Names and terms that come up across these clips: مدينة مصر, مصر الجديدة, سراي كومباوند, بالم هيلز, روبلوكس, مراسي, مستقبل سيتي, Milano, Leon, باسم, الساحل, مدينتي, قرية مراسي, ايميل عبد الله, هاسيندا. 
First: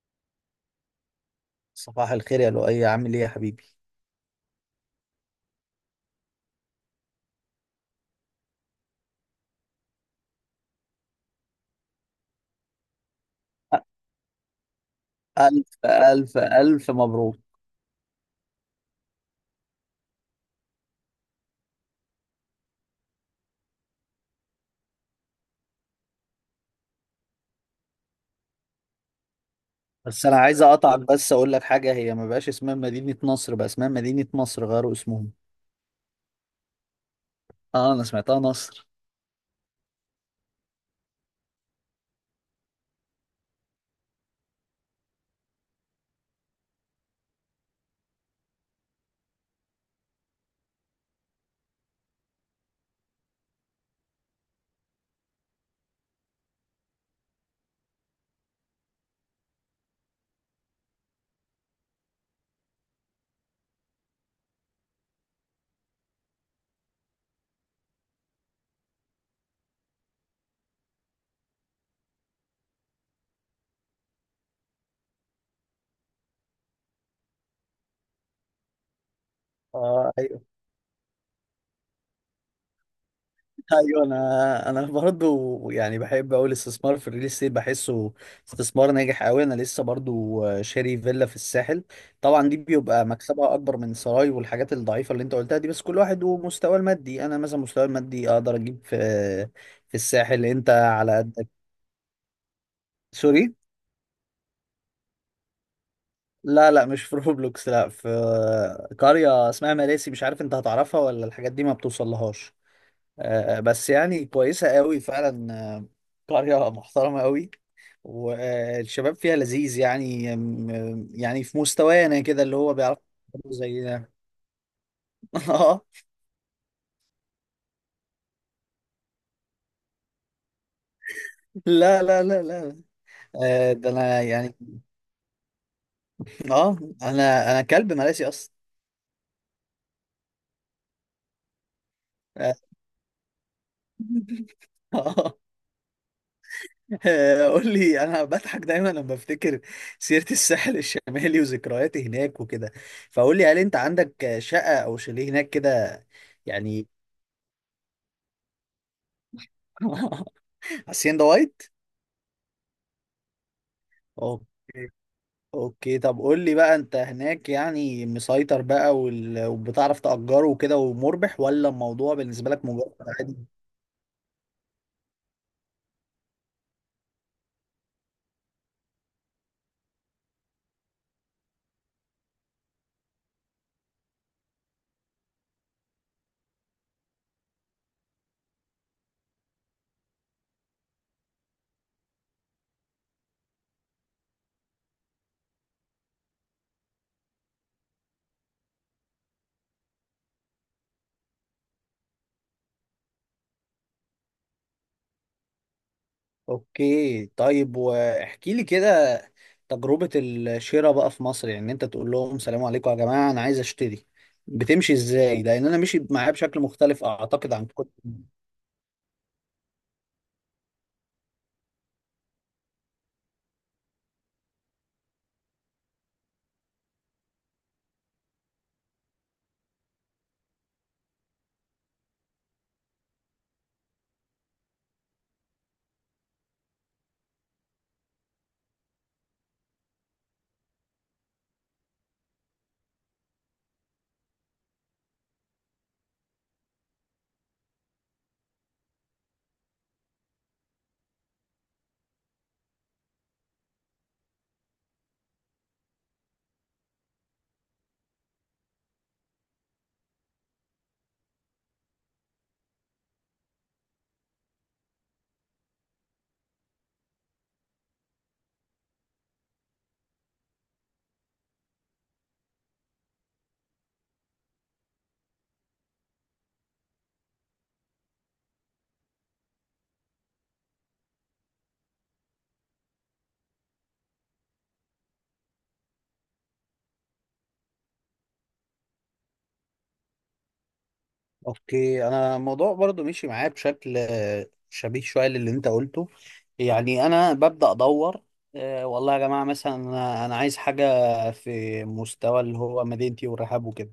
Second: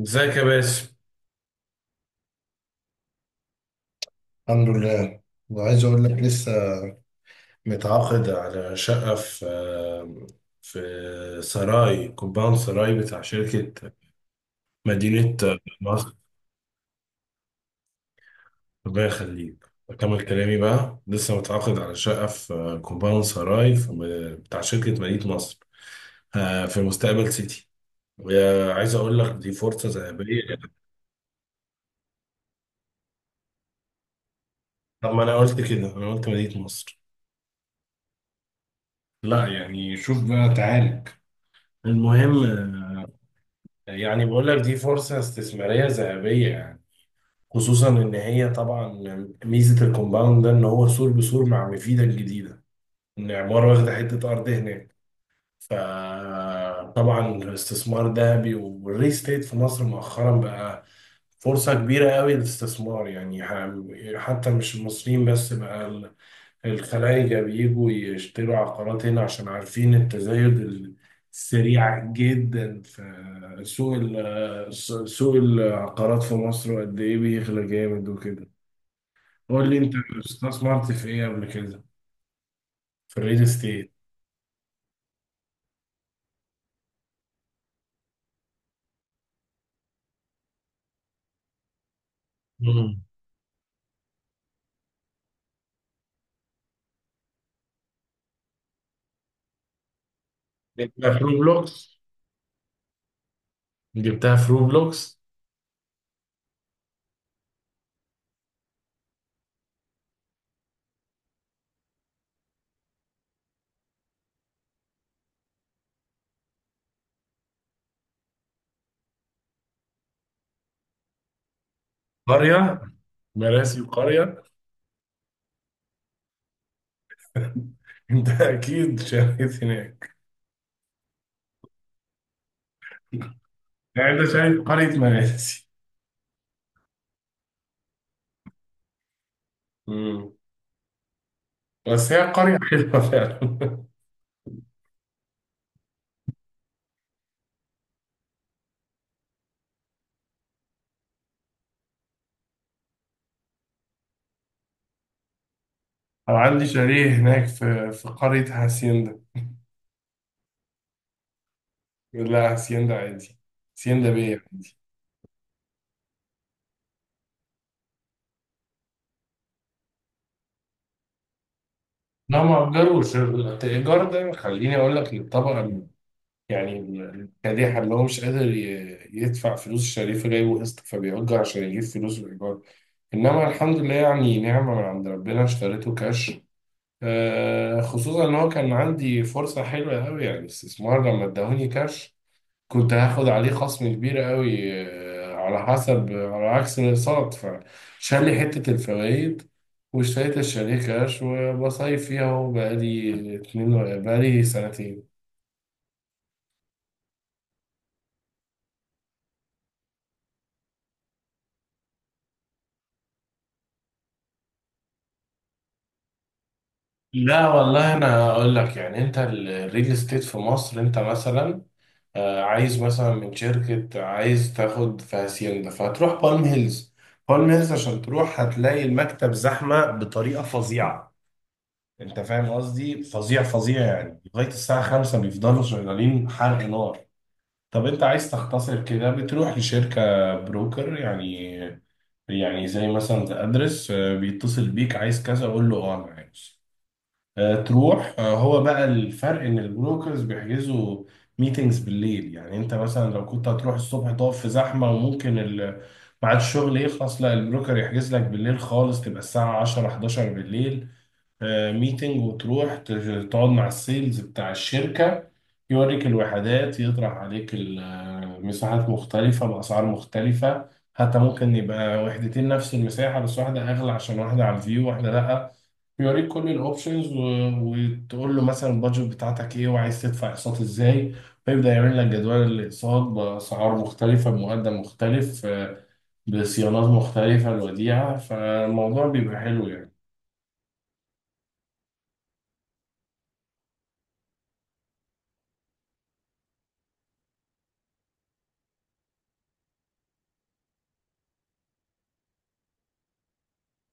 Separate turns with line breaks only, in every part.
ازيك يا باسم.
صباح الخير يا لؤي، عامل ايه يا حبيبي؟
الحمد لله. وعايز اقول لك لسه متعاقد على شقة في سراي، كومباوند سراي بتاع شركة مدينة
الف
مصر.
الف الف مبروك.
الله يخليك، أكمل كلامي بقى. لسه متعاقد على شقة في كومباوند سراي، في بتاع شركة مدينة مصر، في مستقبل سيتي. وعايز أقول لك دي فرصة
بس انا
ذهبية.
عايز اقطعك، بس اقول لك حاجه، هي ما بقاش اسمها مدينه نصر، بقى اسمها مدينه مصر، غيروا
طب ما
اسمهم.
أنا قلت كده، أنا قلت مدينة مصر.
اه انا سمعتها نصر.
لا يعني شوف بقى تعالج. المهم، يعني بقول لك دي فرصة استثمارية ذهبية يعني. خصوصا ان هي طبعا ميزة الكومباوند ده ان هو سور بسور مع مفيدة الجديدة، ان عمارة واخدة حتة ارض هناك. فطبعا الاستثمار ذهبي، والريل استيت في مصر مؤخرا بقى فرصة كبيرة قوي للاستثمار يعني، حتى مش المصريين بس بقى، الخلايجة بيجوا يشتروا عقارات هنا عشان عارفين التزايد السريع جدا في سوق العقارات في مصر، وقد إيه بيغلى جامد وكده. قول لي أنت،
اه أيوه.
استثمرت في إيه قبل كده؟ في الريل استيت.
ايوه انا برضو يعني بحب اقول الاستثمار في الريل استيت بحسه استثمار ناجح قوي. انا لسه برضو شاري فيلا في الساحل. طبعا دي
مم.
بيبقى مكسبها اكبر من سراي والحاجات الضعيفه اللي انت قلتها دي، بس كل واحد ومستواه المادي. انا مثلا مستواي المادي اقدر اجيب في الساحل، انت
جبتها في
على قدك.
روبلوكس.
سوري.
جبتها في روبلوكس.
لا لا، مش في روبلوكس، لا في قريه اسمها مراسي، مش عارف انت هتعرفها ولا الحاجات دي ما بتوصلهاش. آه، بس يعني كويسة قوي فعلا. آه، قرية محترمة قوي، والشباب فيها لذيذ يعني. يعني في مستوانا كده، اللي هو
قرية
بيعرف زي
مراسي
ده.
قرية.
اه.
أنت أكيد شريت هناك.
لا لا لا لا. آه، ده
يعني
انا
أنت
يعني.
شايف قرية مراسي.
اه انا كلب مراسي اصلا.
مم. بس هي
آه،
قرية حلوة فعلا.
آه، آه، قول لي، انا بضحك دايما لما بفتكر سيرة الساحل الشمالي وذكرياتي هناك وكده. فقول لي، هل انت عندك شقة او شاليه هناك كده؟
أو عندي
يعني.
شاليه هناك في قرية هاسيندا.
حسين ده وايت.
لا، هاسيندا عادي. هاسيندا بيه عادي.
اوكي. اوكي، طب قول لي بقى، انت هناك يعني مسيطر بقى وبتعرف تأجره وكده ومربح، ولا الموضوع
لا
بالنسبة لك
ما
مجرد
أجروش.
عادي؟
الإيجار ده خليني أقول لك للطبقة يعني الكادحة، اللي هو مش قادر يدفع فلوس الشاليه، فجايبه قسط فبيأجر عشان يجيب فلوس الإيجار. إنما الحمد لله، يعني نعمة من عند ربنا، اشتريته كاش. خصوصا إن هو كان عندي فرصة حلوة أوي يعني، استثمار لما اداهوني كاش كنت هاخد عليه خصم كبير قوي، على حسب، على عكس الاقساط، فشال لي حتة الفوائد، واشتريت الشاليه كاش. وبصيف فيها اهو بقالي بقالي سنتين.
اوكي طيب، واحكي لي كده تجربة الشراء بقى في مصر. يعني انت تقول لهم سلام عليكم يا جماعة انا عايز اشتري؟ بتمشي ازاي؟ لان انا مشيت معاه بشكل مختلف
لا
اعتقد عن كل.
والله، انا اقول لك يعني، انت الريل استيت في مصر، انت مثلا عايز مثلا من شركة، عايز تاخد في هاسيندا، فهتروح بالم هيلز. بالم هيلز عشان تروح هتلاقي المكتب زحمة بطريقة فظيعة، انت فاهم قصدي، فظيع فظيع يعني. لغايه الساعه 5 بيفضلوا شغالين حرق نار. طب انت عايز تختصر كده، بتروح لشركه بروكر يعني، يعني زي مثلا ذا ادرس، بيتصل بيك عايز كذا، قول له اه انا عايز تروح، هو بقى الفرق ان البروكرز بيحجزوا ميتينجز بالليل. يعني انت مثلا لو كنت هتروح الصبح تقف في زحمه، وممكن ميعاد الشغل يخلص. لا، البروكر يحجز لك بالليل خالص، تبقى الساعه 10 11 بالليل ميتنج، وتروح تقعد مع السيلز بتاع الشركة، يوريك الوحدات، يطرح عليك مساحات مختلفة بأسعار مختلفة. حتى ممكن يبقى وحدتين نفس المساحة بس واحدة أغلى عشان واحدة على الفيو واحدة لأ. يوريك كل الاوبشنز، وتقول له مثلا البادجت بتاعتك ايه، وعايز تدفع اقساط ازاي، فيبدأ يعمل لك جدول الاقساط بأسعار مختلفة، بمقدم مختلف، بصيانات مختلفة، الوديعة. فالموضوع بيبقى حلو يعني.
اوكي، انا الموضوع برضو مشي معايا بشكل شبيه شويه للي انت قلته. يعني انا ببدا ادور. والله يا جماعه، مثلا أنا عايز حاجه في مستوى اللي هو مدينتي والرحاب وكده.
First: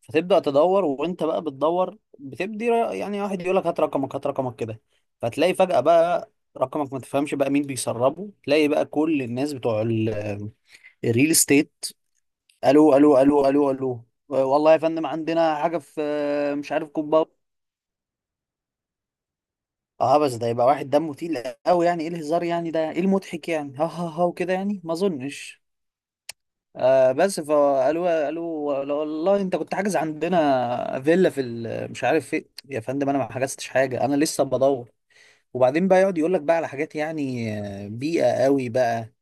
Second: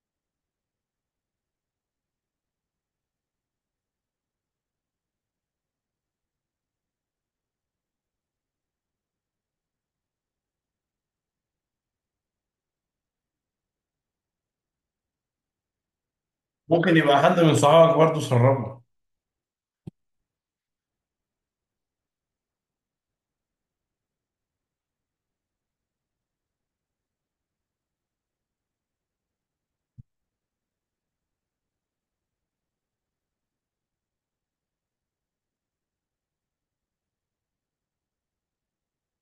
فتبدا تدور، وانت بقى بتدور بتبدي يعني واحد يقول لك هات رقمك هات رقمك كده. فتلاقي فجاه بقى رقمك، ما تفهمش بقى مين بيسربه، تلاقي بقى كل الناس بتوع الريل استيت. الو الو الو الو الو، والله يا فندم عندنا حاجه في مش عارف
ممكن يبقى
كومباوند.
حد من صحابك برضه سربه.
اه بس ده يبقى واحد دمه تقيل قوي، يعني ايه الهزار يعني، ده ايه المضحك يعني، ها ها ها وكده. يعني ما اظنش. آه بس فقالوا والله انت كنت حاجز عندنا فيلا في مش عارف فين. يا فندم انا ما حجزتش حاجه، انا لسه بدور. وبعدين بقى يقعد يقول لك بقى على حاجات يعني آه، بيئه قوي بقى،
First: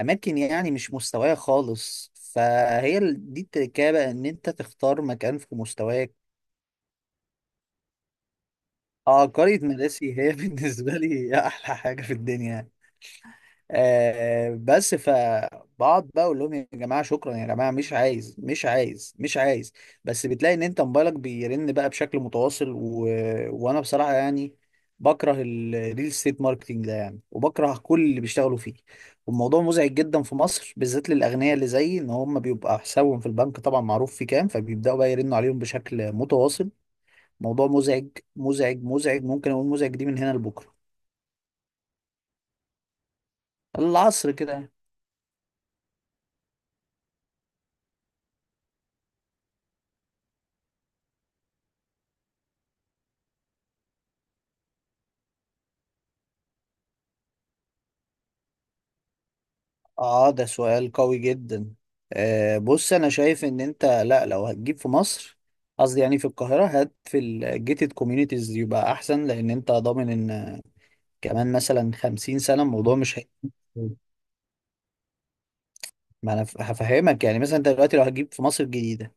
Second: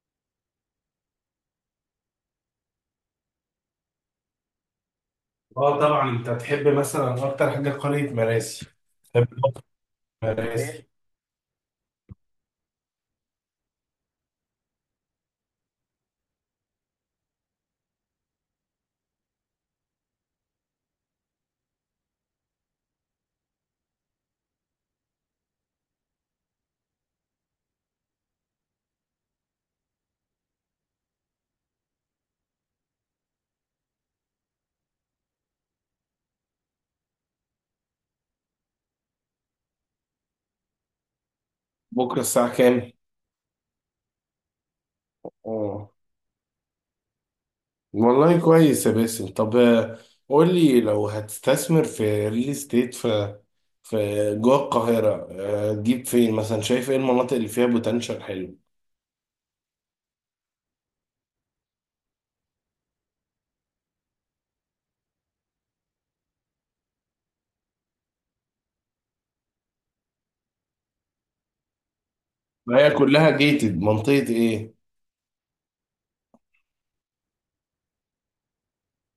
اماكن يعني مش مستوايه خالص. فهي دي التركيبه بقى، ان انت تختار مكان في
اه طبعا،
مستواك.
انت هتحب مثلا اكتر حاجه قريه مراسي.
اه
تحب
قريه مراسي هي
مراسي.
بالنسبه لي احلى حاجه في الدنيا. آه بس فبقعد بقى اقول لهم يا جماعه شكرا يا جماعه، مش عايز مش عايز مش عايز. بس بتلاقي ان انت موبايلك بيرن بقى بشكل متواصل وانا بصراحه يعني بكره الريل استيت ماركتنج ده يعني، وبكره كل اللي بيشتغلوا فيه. والموضوع مزعج جدا في مصر، بالذات للاغنياء اللي زيي، ان هم بيبقى حسابهم في البنك طبعا معروف في كام، فبيبداوا بقى يرنوا عليهم بشكل متواصل. موضوع مزعج مزعج مزعج، ممكن اقول مزعج دي من هنا لبكره.
بكرة الساعة كام؟
العصر كده.
اه، والله كويس يا باسم. طب قول لي، لو هتستثمر في ريل استيت في، في جوه القاهرة، تجيب فين مثلا؟ شايف ايه المناطق اللي فيها بوتنشال حلو؟
اه ده سؤال قوي جدا. آه بص، انا شايف ان انت، لا لو هتجيب في مصر، قصدي يعني في القاهرة، هات في الجيتد كوميونيتيز يبقى احسن، لان انت ضامن ان كمان مثلا 50 سنة
ما هي
الموضوع مش
كلها جيتد، منطقة ايه؟
ما انا هفهمك. يعني مثلا انت دلوقتي لو هتجيب في مصر الجديدة،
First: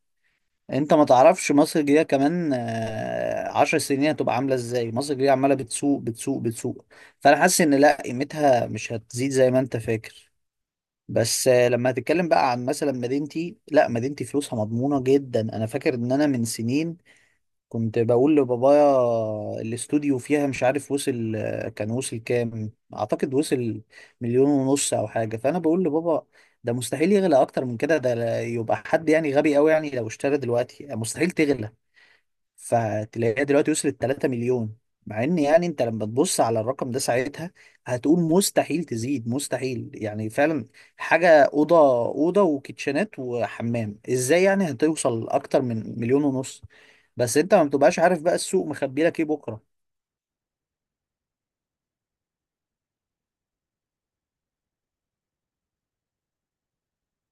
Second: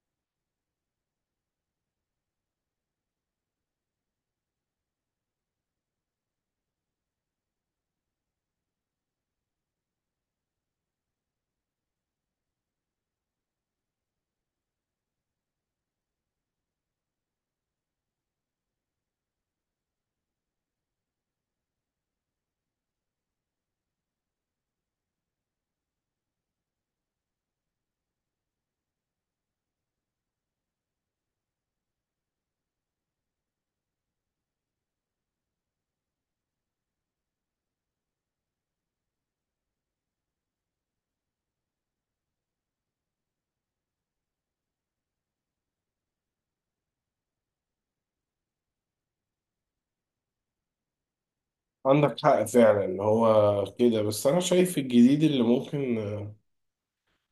انت ما تعرفش مصر الجديدة كمان آه، 10 سنين هتبقى عاملة ازاي. مصر الجديدة عمالة بتسوق بتسوق بتسوق، فانا حاسس ان لا قيمتها مش هتزيد زي ما انت فاكر. بس آه، لما هتتكلم بقى عن مثلا مدينتي، لا مدينتي فلوسها مضمونة جدا. انا فاكر ان انا من سنين كنت بقول لبابايا، الاستوديو فيها مش عارف وصل آه، كان وصل كام، اعتقد وصل مليون ونص او حاجة. فانا بقول لبابا، ده مستحيل يغلى اكتر من كده، ده يبقى حد يعني غبي قوي يعني لو اشترى دلوقتي، مستحيل تغلى. فتلاقيها دلوقتي وصلت 3 مليون. مع ان يعني انت لما تبص على الرقم ده ساعتها هتقول مستحيل تزيد مستحيل، يعني فعلا حاجة، أوضة أوضة وكيتشنات وحمام، ازاي يعني هتوصل أكتر من مليون ونص؟ بس انت ما بتبقاش عارف بقى السوق مخبي لك ايه بكرة.
عندك حق فعلا، هو كده. بس انا شايف الجديد اللي ممكن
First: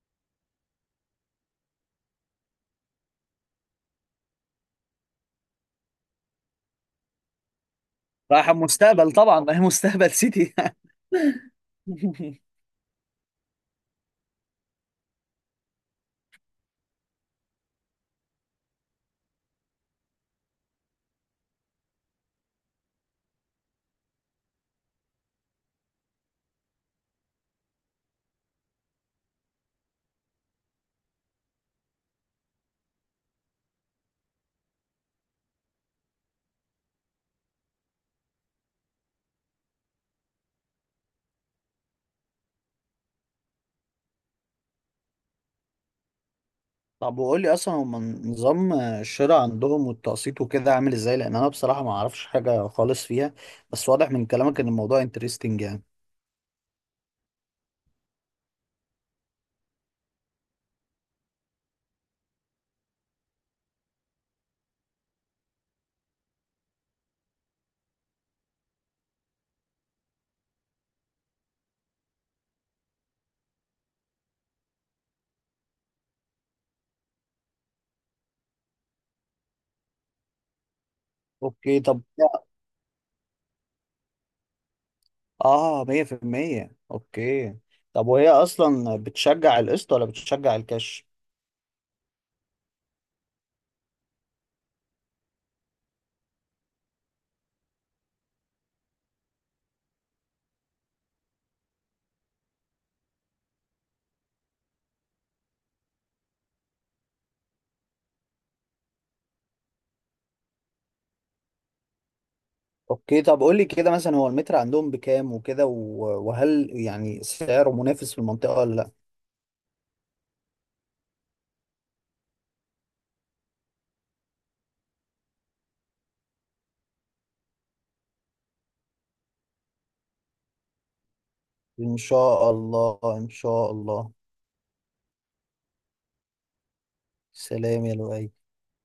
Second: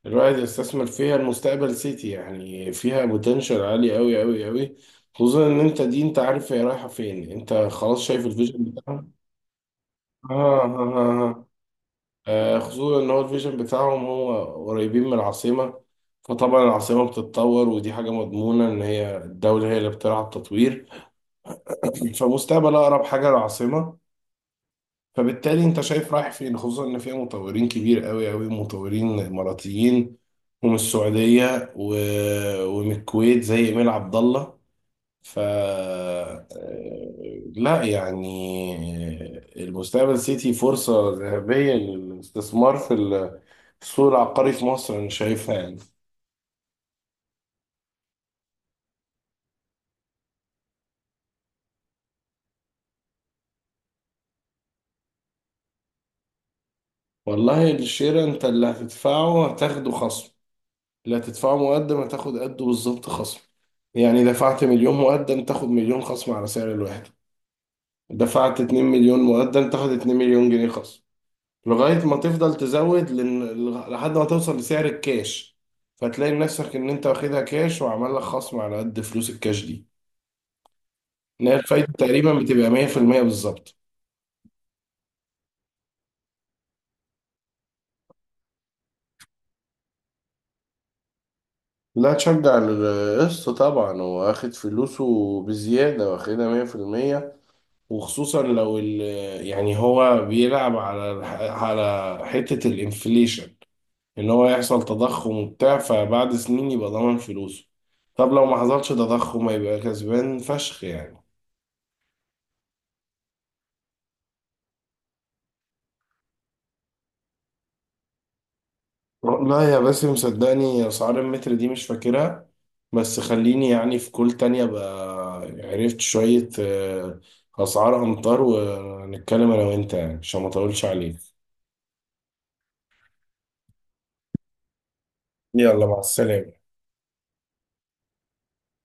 الواحد يستثمر فيها المستقبل سيتي. يعني فيها بوتنشال عالي قوي قوي قوي. خصوصا ان انت دي انت عارف هي رايحه فين، انت خلاص شايف
رايح
الفيجن بتاعها.
المستقبل طبعا، ما هي مستقبل
آه,
سيتي.
آه, آه, خصوصا ان هو الفيجن بتاعهم هو قريبين من العاصمه، فطبعا العاصمه بتتطور، ودي حاجه مضمونه ان هي الدوله هي اللي بتلعب تطوير. فمستقبل اقرب حاجه للعاصمه، فبالتالي انت شايف رايح فين. خصوصا ان فيها مطورين كبير قوي قوي، مطورين اماراتيين، ومن السعوديه و... ومن الكويت زي ايميل عبد الله. ف لا يعني، المستقبل سيتي فرصه ذهبيه للاستثمار في السوق العقاري في مصر، انا شايفها يعني.
طب وقول لي اصلا هم نظام الشراء عندهم والتقسيط وكده عامل ازاي؟ لان انا بصراحة ما اعرفش حاجة خالص فيها، بس واضح من كلامك ان الموضوع انترستنج يعني.
والله الشير انت اللي هتدفعه هتاخده خصم. لا، تدفعه مقدم هتاخد قده بالظبط خصم. يعني دفعت مليون مقدم، تاخد مليون خصم على سعر الواحد. دفعت 2 مليون مقدم، تاخد 2 مليون جنيه خصم، لغاية ما تفضل تزود، لن... لحد ما توصل لسعر الكاش. فتلاقي نفسك إن أنت واخدها كاش، وعمل لك خصم على قد فلوس الكاش دي، إن هي
اوكي
الفايدة
طب.
تقريبا بتبقى 100% بالظبط.
اه 100% اوكي. طب وهي اصلا بتشجع القسط ولا بتشجع الكاش؟
لا، تشجع القسط طبعا، هو واخد فلوسه بزيادة، واخدها 100%. وخصوصا لو يعني هو بيلعب على على حتة الانفليشن، ان هو يحصل تضخم وبتاع، فبعد سنين يبقى ضامن فلوسه. طب لو ما حصلش تضخم هيبقى كسبان فشخ يعني.
اوكي طب، قول لي كده مثلا، هو المتر عندهم بكام وكده، وهل يعني سعره منافس في المنطقة ولا لا؟
لا يا باسم، صدقني اسعار المتر دي مش فاكرها، بس خليني يعني في كل تانية بقى عرفت شوية اسعار امتار، ونتكلم انا وانت، يعني عشان ما اطولش عليك.
ان شاء الله ان شاء الله.
يلا، مع السلامة.
سلام يا لؤي.